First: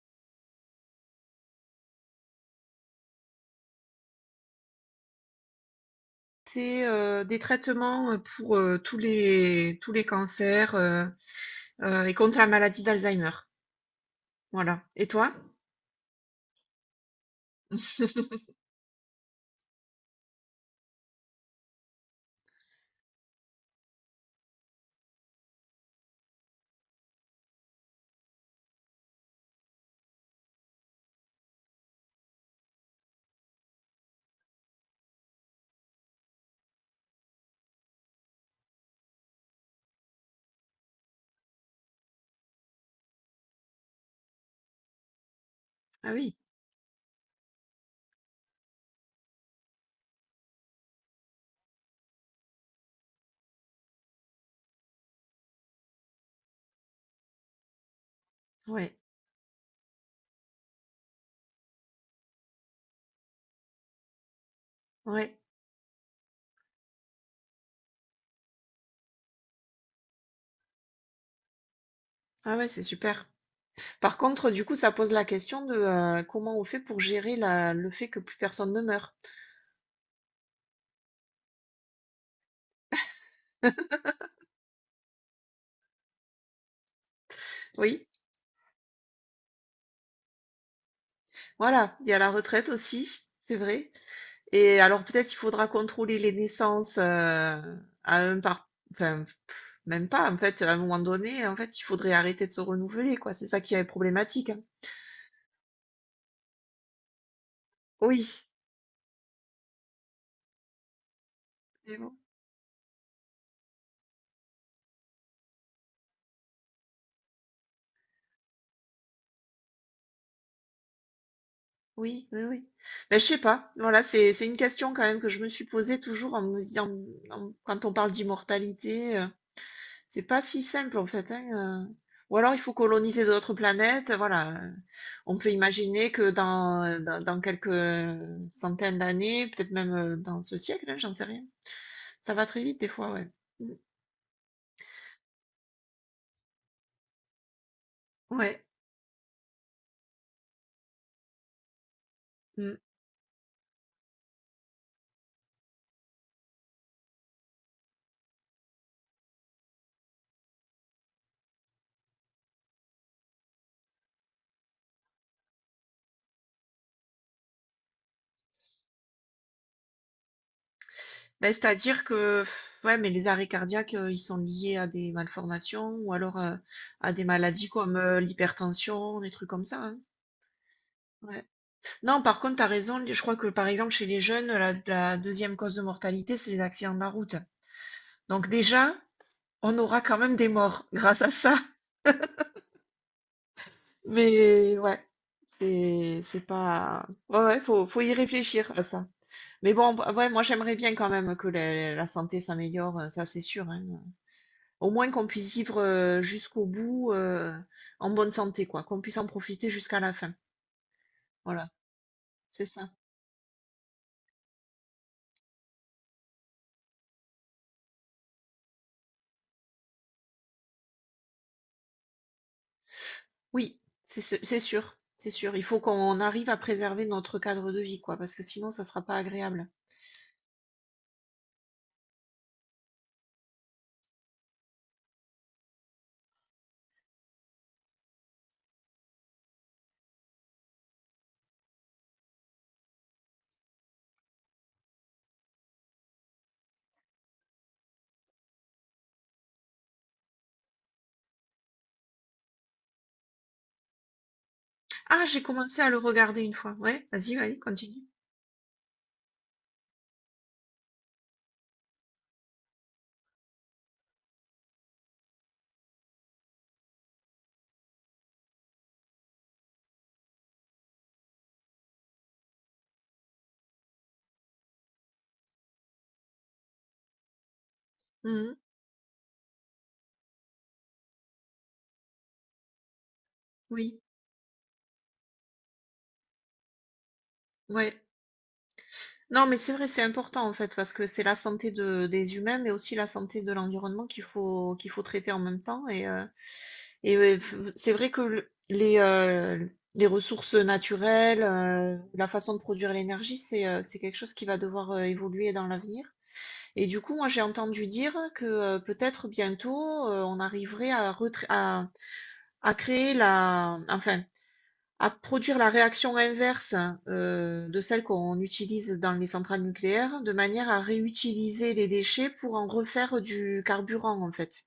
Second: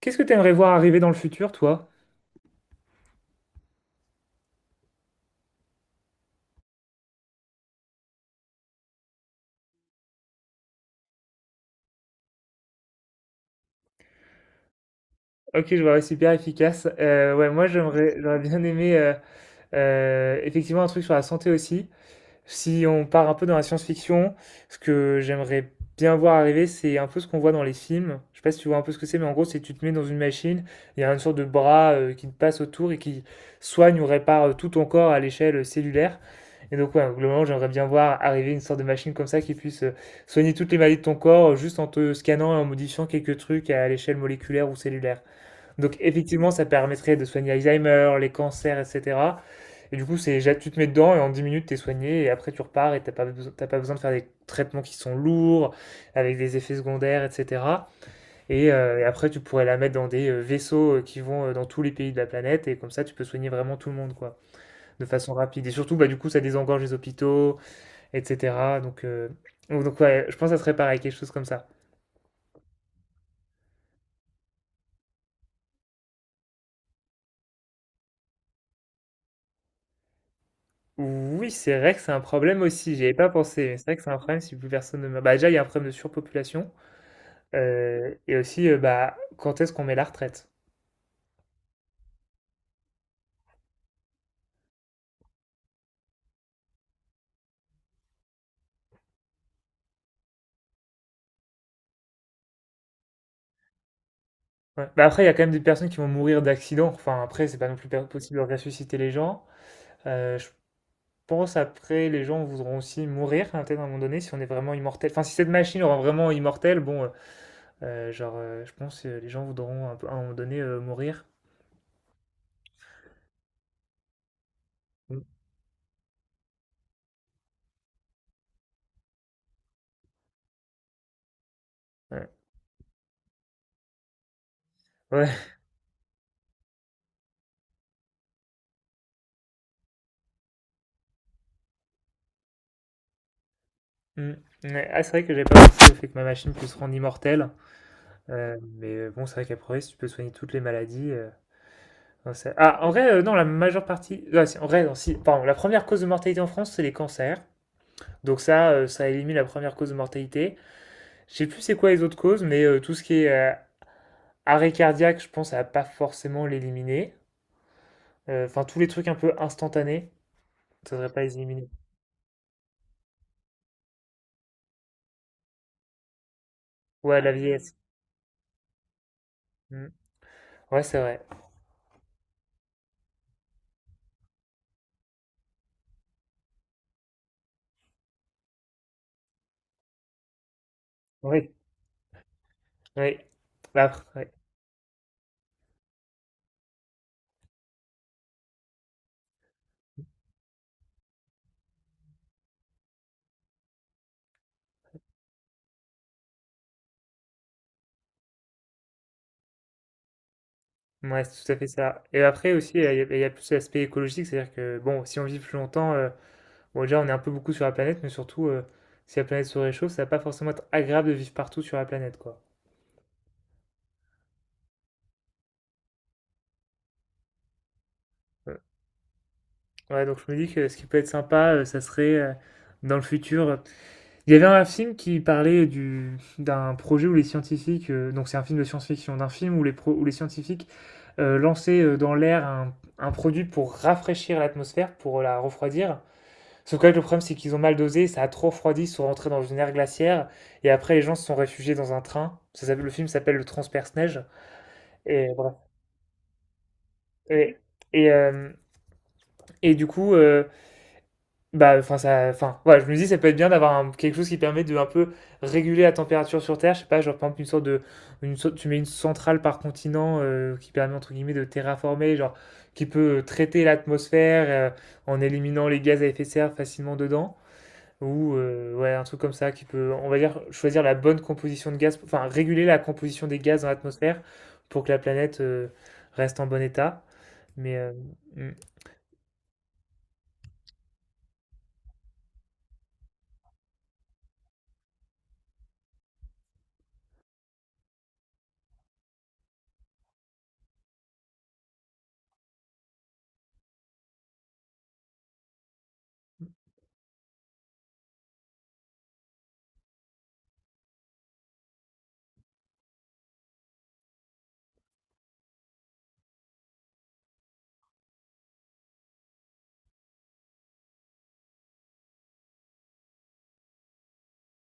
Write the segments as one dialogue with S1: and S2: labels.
S1: Qu'est-ce que tu aimerais voir arriver dans le futur, toi?
S2: C'est, des traitements, pour, tous les cancers, et contre la maladie d'Alzheimer. Voilà, et toi?
S1: Ok, je vois, ouais, super efficace. Ouais, moi, j'aurais bien aimé effectivement un truc sur la santé aussi. Si on part un peu dans la science-fiction, ce que j'aimerais bien voir arriver, c'est un peu ce qu'on voit dans les films. Je sais pas si tu vois un peu ce que c'est, mais en gros, c'est tu te mets dans une machine, il y a une sorte de bras qui te passe autour et qui soigne ou répare tout ton corps à l'échelle cellulaire. Et donc, ouais, globalement, j'aimerais bien voir arriver une sorte de machine comme ça qui puisse soigner toutes les maladies de ton corps juste en te scannant et en modifiant quelques trucs à l'échelle moléculaire ou cellulaire. Donc,
S2: Ah oui,
S1: effectivement, ça permettrait de soigner Alzheimer, les cancers, etc. Et du coup, tu te mets dedans et en 10 minutes, t'es soigné et après, tu repars et t'as pas besoin de faire des traitements qui sont lourds, avec des effets secondaires, etc. Et,
S2: ouais,
S1: euh, et après, tu pourrais la mettre dans des vaisseaux qui vont dans tous les pays de la planète et comme ça, tu peux soigner vraiment tout le monde, quoi, de façon
S2: ouais.
S1: rapide. Et surtout, bah, du coup, ça désengorge les hôpitaux, etc. Donc ouais, je pense que ça serait pareil, quelque chose comme ça.
S2: Ah ouais, c'est super. Par contre, du coup, ça pose la question de, comment on fait pour gérer la le fait que plus personne ne meurt.
S1: Oui, c'est vrai que c'est un problème aussi, j'y avais pas pensé, mais c'est vrai que c'est un problème si plus personne ne meurt. Bah déjà, il y a un problème de surpopulation,
S2: Oui,
S1: et aussi, bah, quand est-ce qu'on met la retraite?
S2: voilà, il y a la retraite aussi, c'est vrai, et alors peut-être il faudra contrôler les naissances, à un par enfin, même pas en fait, à un moment donné, en fait, il faudrait arrêter de se renouveler, quoi. C'est ça qui est problématique, hein.
S1: Ouais. Bah, après, il y a quand même des personnes qui vont mourir d'accident. Enfin, après, c'est pas non plus
S2: Oui,
S1: possible de ressusciter les gens. Je pense
S2: mais
S1: après,
S2: bon,
S1: les gens voudront aussi mourir, hein, peut-être à un moment donné, si on est vraiment immortel. Enfin, si cette machine rend vraiment immortel, bon, genre, je pense que les gens voudront à un moment donné mourir.
S2: oui, oui, oui. Mais je sais pas. Voilà, c'est une question quand même
S1: Mm.
S2: que je me suis posée toujours en me disant, quand on parle d'immortalité, c'est pas si simple en fait, hein.
S1: Ouais.
S2: Ou alors il faut coloniser d'autres planètes. Voilà,
S1: Ouais.
S2: on peut imaginer que dans quelques centaines d'années, peut-être même dans ce siècle, hein, j'en sais rien. Ça va très vite des fois, ouais. Mm,
S1: Mm. Ouais. Ah, c'est vrai que j'avais pas pensé au fait que ma machine puisse rendre immortel.
S2: ouais.
S1: Mais bon, c'est vrai qu'après, si tu peux soigner toutes les maladies, non, ah, en vrai, non, la majeure partie. Ah, si, en vrai, non, si. Pardon, la première cause de mortalité en France, c'est les cancers. Donc ça élimine la première cause de mortalité. Je sais plus c'est quoi les autres causes, mais tout ce qui est arrêt cardiaque, je pense, ça va pas forcément l'éliminer. Enfin, tous les trucs un peu instantanés, ça devrait pas les
S2: Ben,
S1: éliminer.
S2: c'est-à-dire que, pff, ouais, mais les arrêts cardiaques, ils sont liés à des malformations ou alors à
S1: Ouais,
S2: des
S1: la
S2: maladies
S1: vieillesse.
S2: comme l'hypertension, des trucs comme ça,
S1: Mm.
S2: hein.
S1: Ouais, c'est vrai.
S2: Ouais. Non, par contre, t'as raison. Je crois que, par exemple, chez les jeunes, la deuxième cause de mortalité, c'est les accidents de la route. Donc déjà, on aura quand même des morts grâce à
S1: Oui.
S2: ça.
S1: Oui. Bah, après, ouais.
S2: Mais ouais, c'est pas. Ouais, ouais, faut y réfléchir à ça. Mais bon, bah, ouais, moi j'aimerais bien quand même que la santé s'améliore, ça c'est sûr, hein. Au moins qu'on puisse vivre, jusqu'au bout, en bonne santé quoi, qu'on puisse en profiter jusqu'à la fin.
S1: Ouais, c'est tout à fait
S2: Voilà,
S1: ça. Et après
S2: c'est
S1: aussi,
S2: ça.
S1: il y a plus l'aspect écologique, c'est-à-dire que, bon, si on vit plus longtemps, bon, déjà, on est un peu beaucoup sur la planète, mais surtout, si la planète se réchauffe, ça va pas forcément être agréable de vivre partout sur la planète, quoi.
S2: Oui, c'est sûr, c'est sûr. Il faut qu'on arrive à préserver notre cadre de vie quoi, parce que sinon ça sera pas agréable.
S1: Ouais, donc je me dis que ce qui peut être sympa, ça serait dans le futur. Il y avait un film qui parlait du d'un projet où les scientifiques, donc c'est un film de science-fiction, d'un film où les scientifiques lançaient dans l'air un produit pour rafraîchir l'atmosphère, pour la refroidir. Sauf que là, le problème, c'est qu'ils ont mal dosé, ça a trop refroidi, ils sont rentrés dans une ère glaciaire, et après les gens se sont réfugiés dans un train. Le film s'appelle Le Transperce-Neige.
S2: Ah,
S1: Et
S2: j'ai
S1: bref.
S2: commencé à le regarder une fois. Ouais, vas-y,
S1: Et,
S2: ouais, continue.
S1: et, euh, et du coup, bah, enfin, ça, enfin, voilà, je me dis, ça peut être bien d'avoir quelque chose qui permet de un peu réguler la température sur Terre. Je sais pas, genre, par exemple, une sorte de, une sorte- tu mets une centrale par continent qui permet, entre guillemets, de terraformer, genre, qui peut traiter l'atmosphère en éliminant les gaz à effet de serre facilement dedans. Ou,
S2: Mhm.
S1: ouais, un truc comme ça qui peut, on va dire, choisir la bonne composition de gaz, enfin, réguler la composition des gaz dans
S2: Oui,
S1: l'atmosphère pour que la planète reste en bon état. Mais,
S2: ouais.
S1: mm.
S2: Non, mais c'est vrai, c'est important en fait, parce que c'est la santé de des humains, mais aussi la santé de l'environnement qu'il faut traiter en même temps et et ouais, c'est vrai que les ressources naturelles, la façon de produire l'énergie, c'est quelque chose qui va devoir évoluer dans l'avenir. Et du coup, moi, j'ai entendu dire que peut-être bientôt, on arriverait à créer enfin, à produire la réaction inverse, de celle qu'on utilise dans les centrales nucléaires, de manière à réutiliser les déchets pour en refaire du carburant, en fait.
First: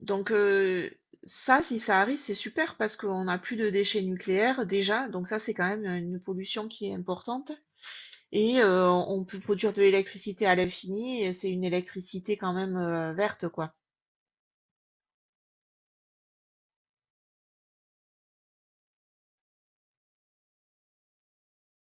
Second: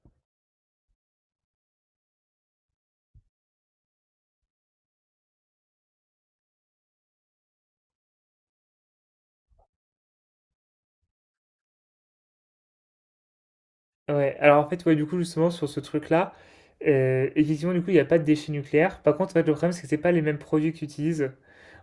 S2: Donc ça, si ça arrive, c'est super parce qu'on n'a plus de déchets nucléaires déjà, donc ça c'est quand même une pollution qui est importante. Et on peut produire de l'électricité à l'infini, et c'est une électricité quand même, verte, quoi.
S1: Ouais, alors en fait, ouais, du coup, justement, sur ce truc-là, effectivement, du coup, il n'y a pas de déchets nucléaires. Par contre, en fait, le problème, c'est que c'est pas les mêmes produits qu'ils utilisent.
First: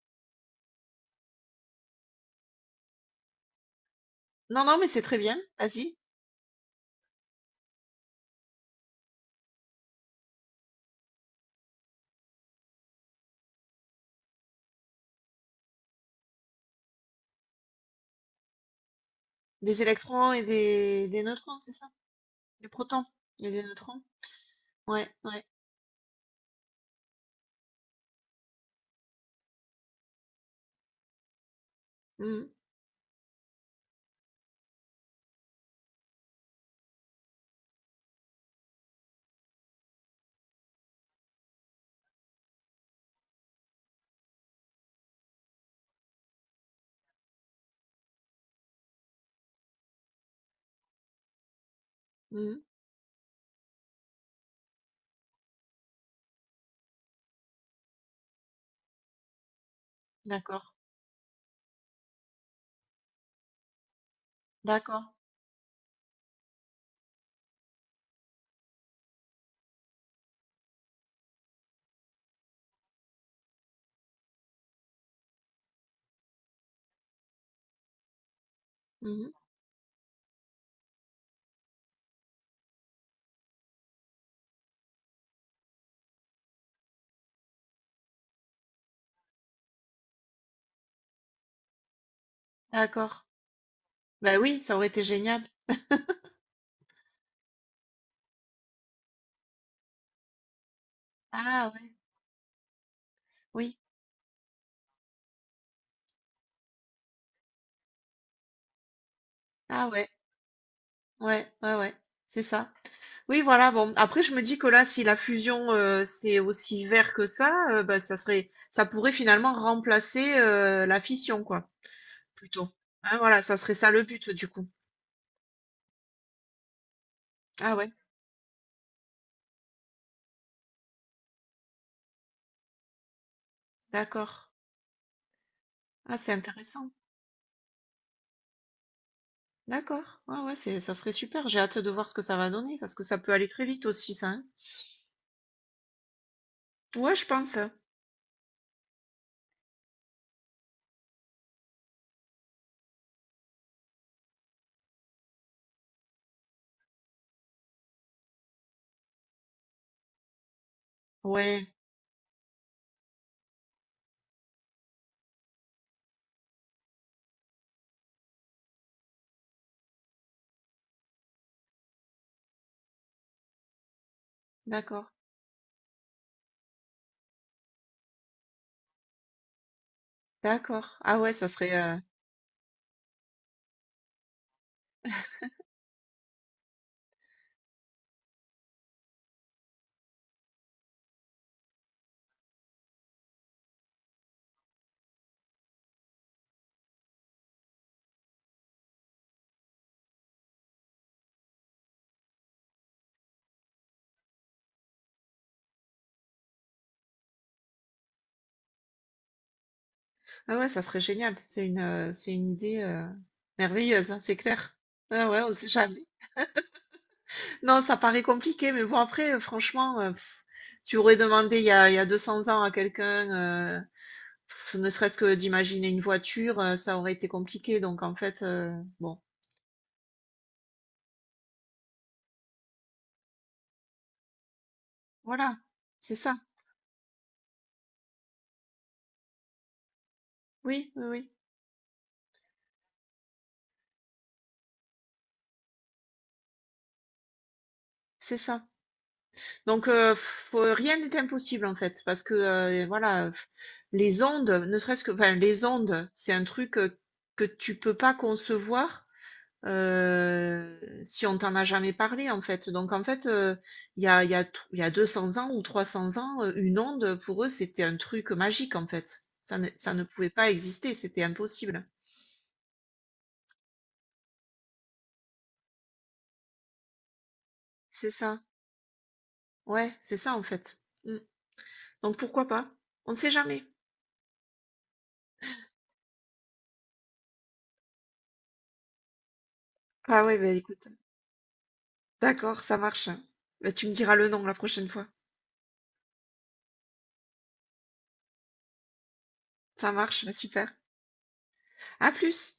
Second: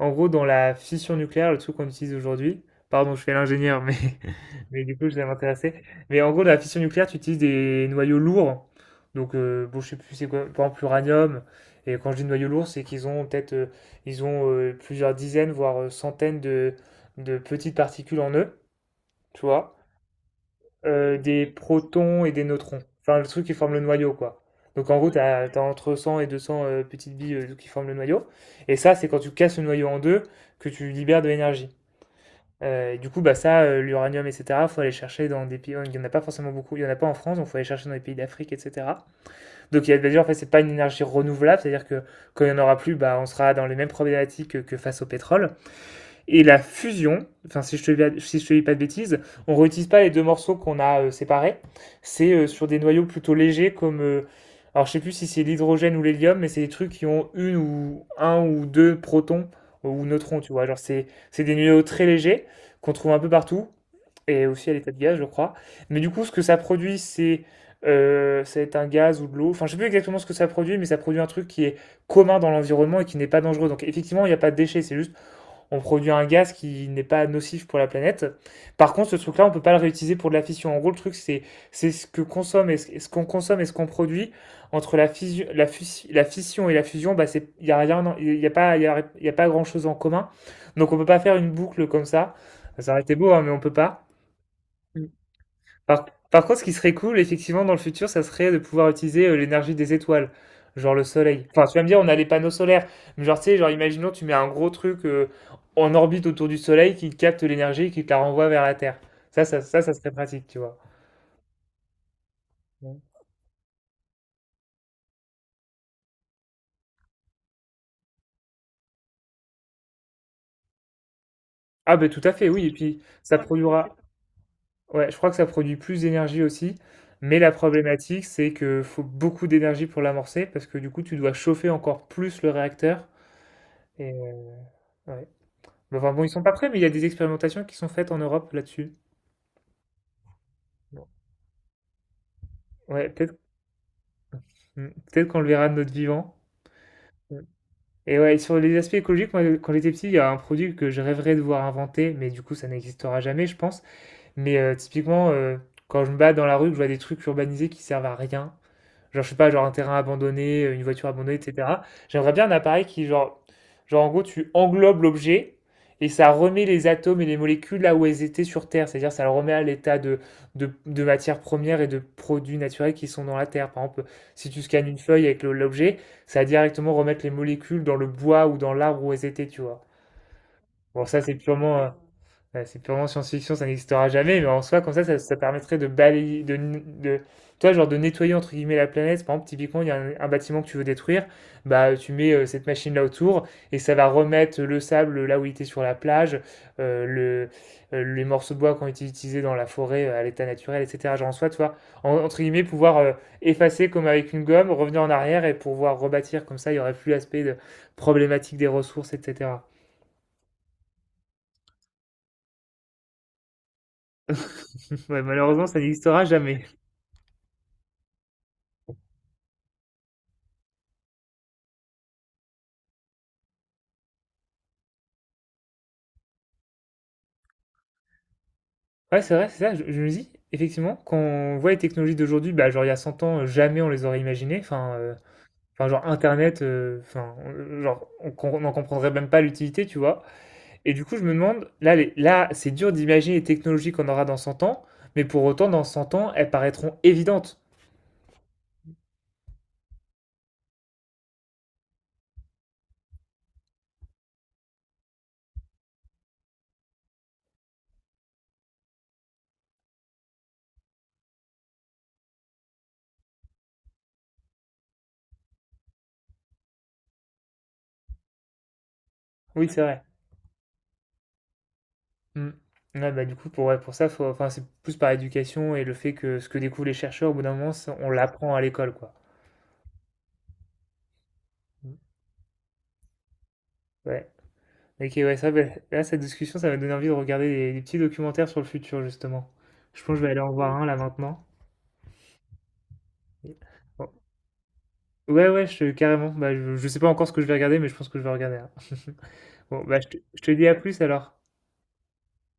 S1: En gros, dans la fission nucléaire, le truc qu'on utilise aujourd'hui, pardon, je fais l'ingénieur, mais,
S2: Non, non,
S1: mais
S2: mais
S1: du
S2: c'est
S1: coup, je
S2: très
S1: vais
S2: bien,
S1: m'intéresser.
S2: vas-y.
S1: Mais en gros, dans la fission nucléaire, tu utilises des noyaux lourds. Donc, bon, je sais plus c'est quoi, par exemple, l'uranium. Et quand je dis noyaux lourds, c'est qu'ils ont peut-être ils ont plusieurs dizaines, voire centaines de, petites particules en eux, tu vois
S2: Des électrons et des, des
S1: des
S2: neutrons, c'est ça?
S1: protons et des
S2: Des
S1: neutrons.
S2: protons
S1: Enfin, le truc
S2: et
S1: qui
S2: des
S1: forme le
S2: neutrons?
S1: noyau, quoi. Donc en gros,
S2: Ouais,
S1: tu
S2: ouais.
S1: as, entre 100 et 200 petites billes qui forment le noyau. Et ça, c'est quand tu casses le noyau en deux que tu libères de l'énergie.
S2: Mhm,
S1: Et du coup, bah, ça, l'uranium, etc., il faut aller chercher dans des pays. Il n'y en a pas forcément beaucoup, il n'y en a pas en France, donc il faut aller chercher dans les pays d'Afrique, etc. Donc il y a bah, déjà, en fait, c'est pas une énergie renouvelable, c'est-à-dire que quand il n'y en aura plus, bah, on sera dans les mêmes problématiques que face au pétrole et la fusion, enfin si te dis pas de bêtises, on ne réutilise pas les deux morceaux qu'on a séparés. C'est
S2: mhm.
S1: sur des noyaux plutôt légers comme alors je ne sais plus si c'est l'hydrogène ou l'hélium, mais c'est des trucs qui ont une ou un ou deux protons ou neutrons, tu
S2: D'accord,
S1: vois. Genre c'est des noyaux très légers qu'on trouve un peu partout et aussi à l'état de
S2: d'accord,
S1: gaz, je crois. Mais du coup, ce que ça produit, c'est ça va être un gaz ou de l'eau. Enfin, je sais plus exactement ce que ça produit, mais ça produit un truc qui est commun dans l'environnement et qui n'est pas dangereux. Donc, effectivement, il n'y a pas de déchets. C'est juste on produit un gaz qui n'est pas nocif pour la planète. Par contre, ce
S2: mhm,
S1: truc-là, on ne peut pas le réutiliser pour de la fission. En gros, le truc, c'est ce que consomme et ce, qu'on consomme et ce qu'on produit entre la fission, la fission et la fusion. Bah, c'est il y a rien, il y a pas, y a pas grand-chose en commun. Donc, on ne peut pas faire une boucle comme ça. Ça aurait été
S2: d'accord.
S1: beau, hein, mais on ne peut pas.
S2: Bah oui, ça aurait été génial.
S1: Par contre, ce qui serait cool, effectivement, dans le futur, ça serait de pouvoir utiliser l'énergie des étoiles, genre le soleil. Enfin,
S2: Ah
S1: tu vas me
S2: ouais,
S1: dire, on a les panneaux solaires, mais genre, tu sais, genre,
S2: oui,
S1: imaginons, tu mets un gros truc en orbite autour du soleil qui capte l'énergie et qui te la renvoie vers la Terre. Ça, ça, ça,
S2: ah
S1: ça
S2: ouais,
S1: serait pratique, tu vois.
S2: ouais, ouais, ouais, c'est ça.
S1: Ouais.
S2: Oui, voilà, bon. Après, je me dis que là, si la fusion, c'est aussi vert que ça, bah, ça serait, ça pourrait finalement remplacer la fission, quoi,
S1: Ah, ben tout à fait, oui,
S2: plutôt.
S1: et puis
S2: Hein,
S1: ça
S2: voilà, ça serait ça
S1: produira,
S2: le but, du coup.
S1: ouais, je crois que ça produit plus d'énergie aussi, mais la
S2: Ah ouais,
S1: problématique, c'est que faut beaucoup d'énergie pour l'amorcer, parce que du coup, tu dois chauffer encore plus le réacteur, et
S2: d'accord.
S1: ouais. Mais enfin
S2: Ah,
S1: bon, ils
S2: c'est
S1: sont pas prêts, mais il y a
S2: intéressant.
S1: des expérimentations qui sont faites en Europe là-dessus.
S2: D'accord. Ah ouais, ça
S1: Bon.
S2: serait super. J'ai hâte de voir ce que ça va donner, parce que
S1: Ouais,
S2: ça peut
S1: peut-être
S2: aller très vite aussi, ça, hein.
S1: mm, peut-être qu'on le verra de notre vivant.
S2: Ouais, je
S1: Mm.
S2: pense.
S1: Et ouais, sur les aspects écologiques, moi, quand j'étais petit, il y a un produit que je rêverais de voir inventer, mais du coup, ça n'existera jamais, je pense. Mais typiquement, quand je me bats dans la rue, que je vois des trucs urbanisés qui servent à rien, genre, je sais pas, genre un terrain abandonné, une voiture abandonnée,
S2: Ouais,
S1: etc. J'aimerais bien un appareil qui, genre en gros, tu englobes l'objet et ça remet les atomes et les molécules là où elles étaient sur Terre. C'est-à-dire, ça le remet à l'état de, de matières premières et de produits naturels qui sont dans la Terre. Par exemple, si tu scannes une
S2: d'accord.
S1: feuille avec l'objet, ça va directement remettre les molécules dans le bois ou dans l'arbre où elles étaient, tu vois.
S2: D'accord.
S1: Bon, ça,
S2: Ah ouais,
S1: c'est
S2: ça serait,
S1: purement, euh, Ouais, c'est purement science-fiction, ça n'existera jamais, mais en soi, comme ça, ça permettrait de balayer, toi, genre de nettoyer entre guillemets la planète. Par exemple, typiquement, il y a un bâtiment que tu veux détruire, bah tu mets cette machine-là autour et ça va remettre le sable là où il était sur la plage, euh, le, les morceaux de bois qui ont été utilisés dans la forêt à l'état naturel, etc. Genre en soi, toi, entre guillemets, pouvoir effacer comme avec une gomme, revenir en arrière et pouvoir rebâtir comme ça, il y aurait plus l'aspect de problématique des ressources, etc.
S2: ah ouais, ça serait génial. C'est une idée, merveilleuse, hein, c'est clair.
S1: Ouais,
S2: Ah ouais, on
S1: malheureusement,
S2: sait
S1: ça
S2: jamais.
S1: n'existera jamais.
S2: Non, ça paraît compliqué, mais bon, après, franchement, pff, tu aurais demandé il y a 200 ans à quelqu'un, pff, ne serait-ce que d'imaginer une voiture, ça aurait été compliqué. Donc, en fait, bon,
S1: Ouais, c'est vrai, c'est ça. Je me dis, effectivement, quand on voit les technologies d'aujourd'hui, bah, genre il y a 100 ans, jamais on les aurait imaginées. Enfin,
S2: voilà,
S1: enfin genre
S2: c'est ça.
S1: Internet, enfin, genre, on n'en comprendrait même pas l'utilité, tu vois.
S2: Oui,
S1: Et du
S2: oui,
S1: coup, je
S2: oui,
S1: me demande, là, là, c'est dur d'imaginer les technologies qu'on aura dans 100 ans, mais pour autant, dans 100 ans, elles paraîtront évidentes.
S2: c'est ça. Donc, pff, rien n'est impossible, en fait, parce que, voilà, pff, les ondes, ne serait-ce que, enfin, les ondes, c'est un truc que tu peux pas concevoir. Si on t'en a jamais parlé, en fait. Donc en fait, il y a 200 ans ou 300 ans, une onde, pour eux, c'était un truc magique, en fait. Ça ne
S1: Oui, c'est
S2: ça
S1: vrai.
S2: ne pouvait pas exister, c'était impossible.
S1: Mm. Ouais, bah, du coup, pour, ouais, pour ça, faut, enfin, c'est plus par éducation et le fait que ce que découvrent les chercheurs, au bout d'un moment, ça, on
S2: C'est ça.
S1: l'apprend à l'école, quoi.
S2: Ouais, c'est ça, en fait. Mmh.
S1: Mm.
S2: Donc pourquoi pas? On ne sait jamais.
S1: Ouais. Ok, ouais, ça, ben, là, cette discussion, ça va donner envie de regarder des petits documentaires sur le futur, justement. Je pense que je
S2: Ah
S1: vais
S2: ouais,
S1: aller
S2: bah,
S1: en voir un
S2: écoute,
S1: là maintenant.
S2: d'accord, ça marche. Bah, tu me
S1: Bon.
S2: diras le nom la prochaine fois.
S1: Ouais, ouais, carrément. Bah, je sais pas encore ce que je vais regarder, mais je pense que je vais regarder un. Bon,
S2: Ça
S1: bah, je te,
S2: marche, bah,
S1: je te dis
S2: super.
S1: à plus alors.
S2: À plus!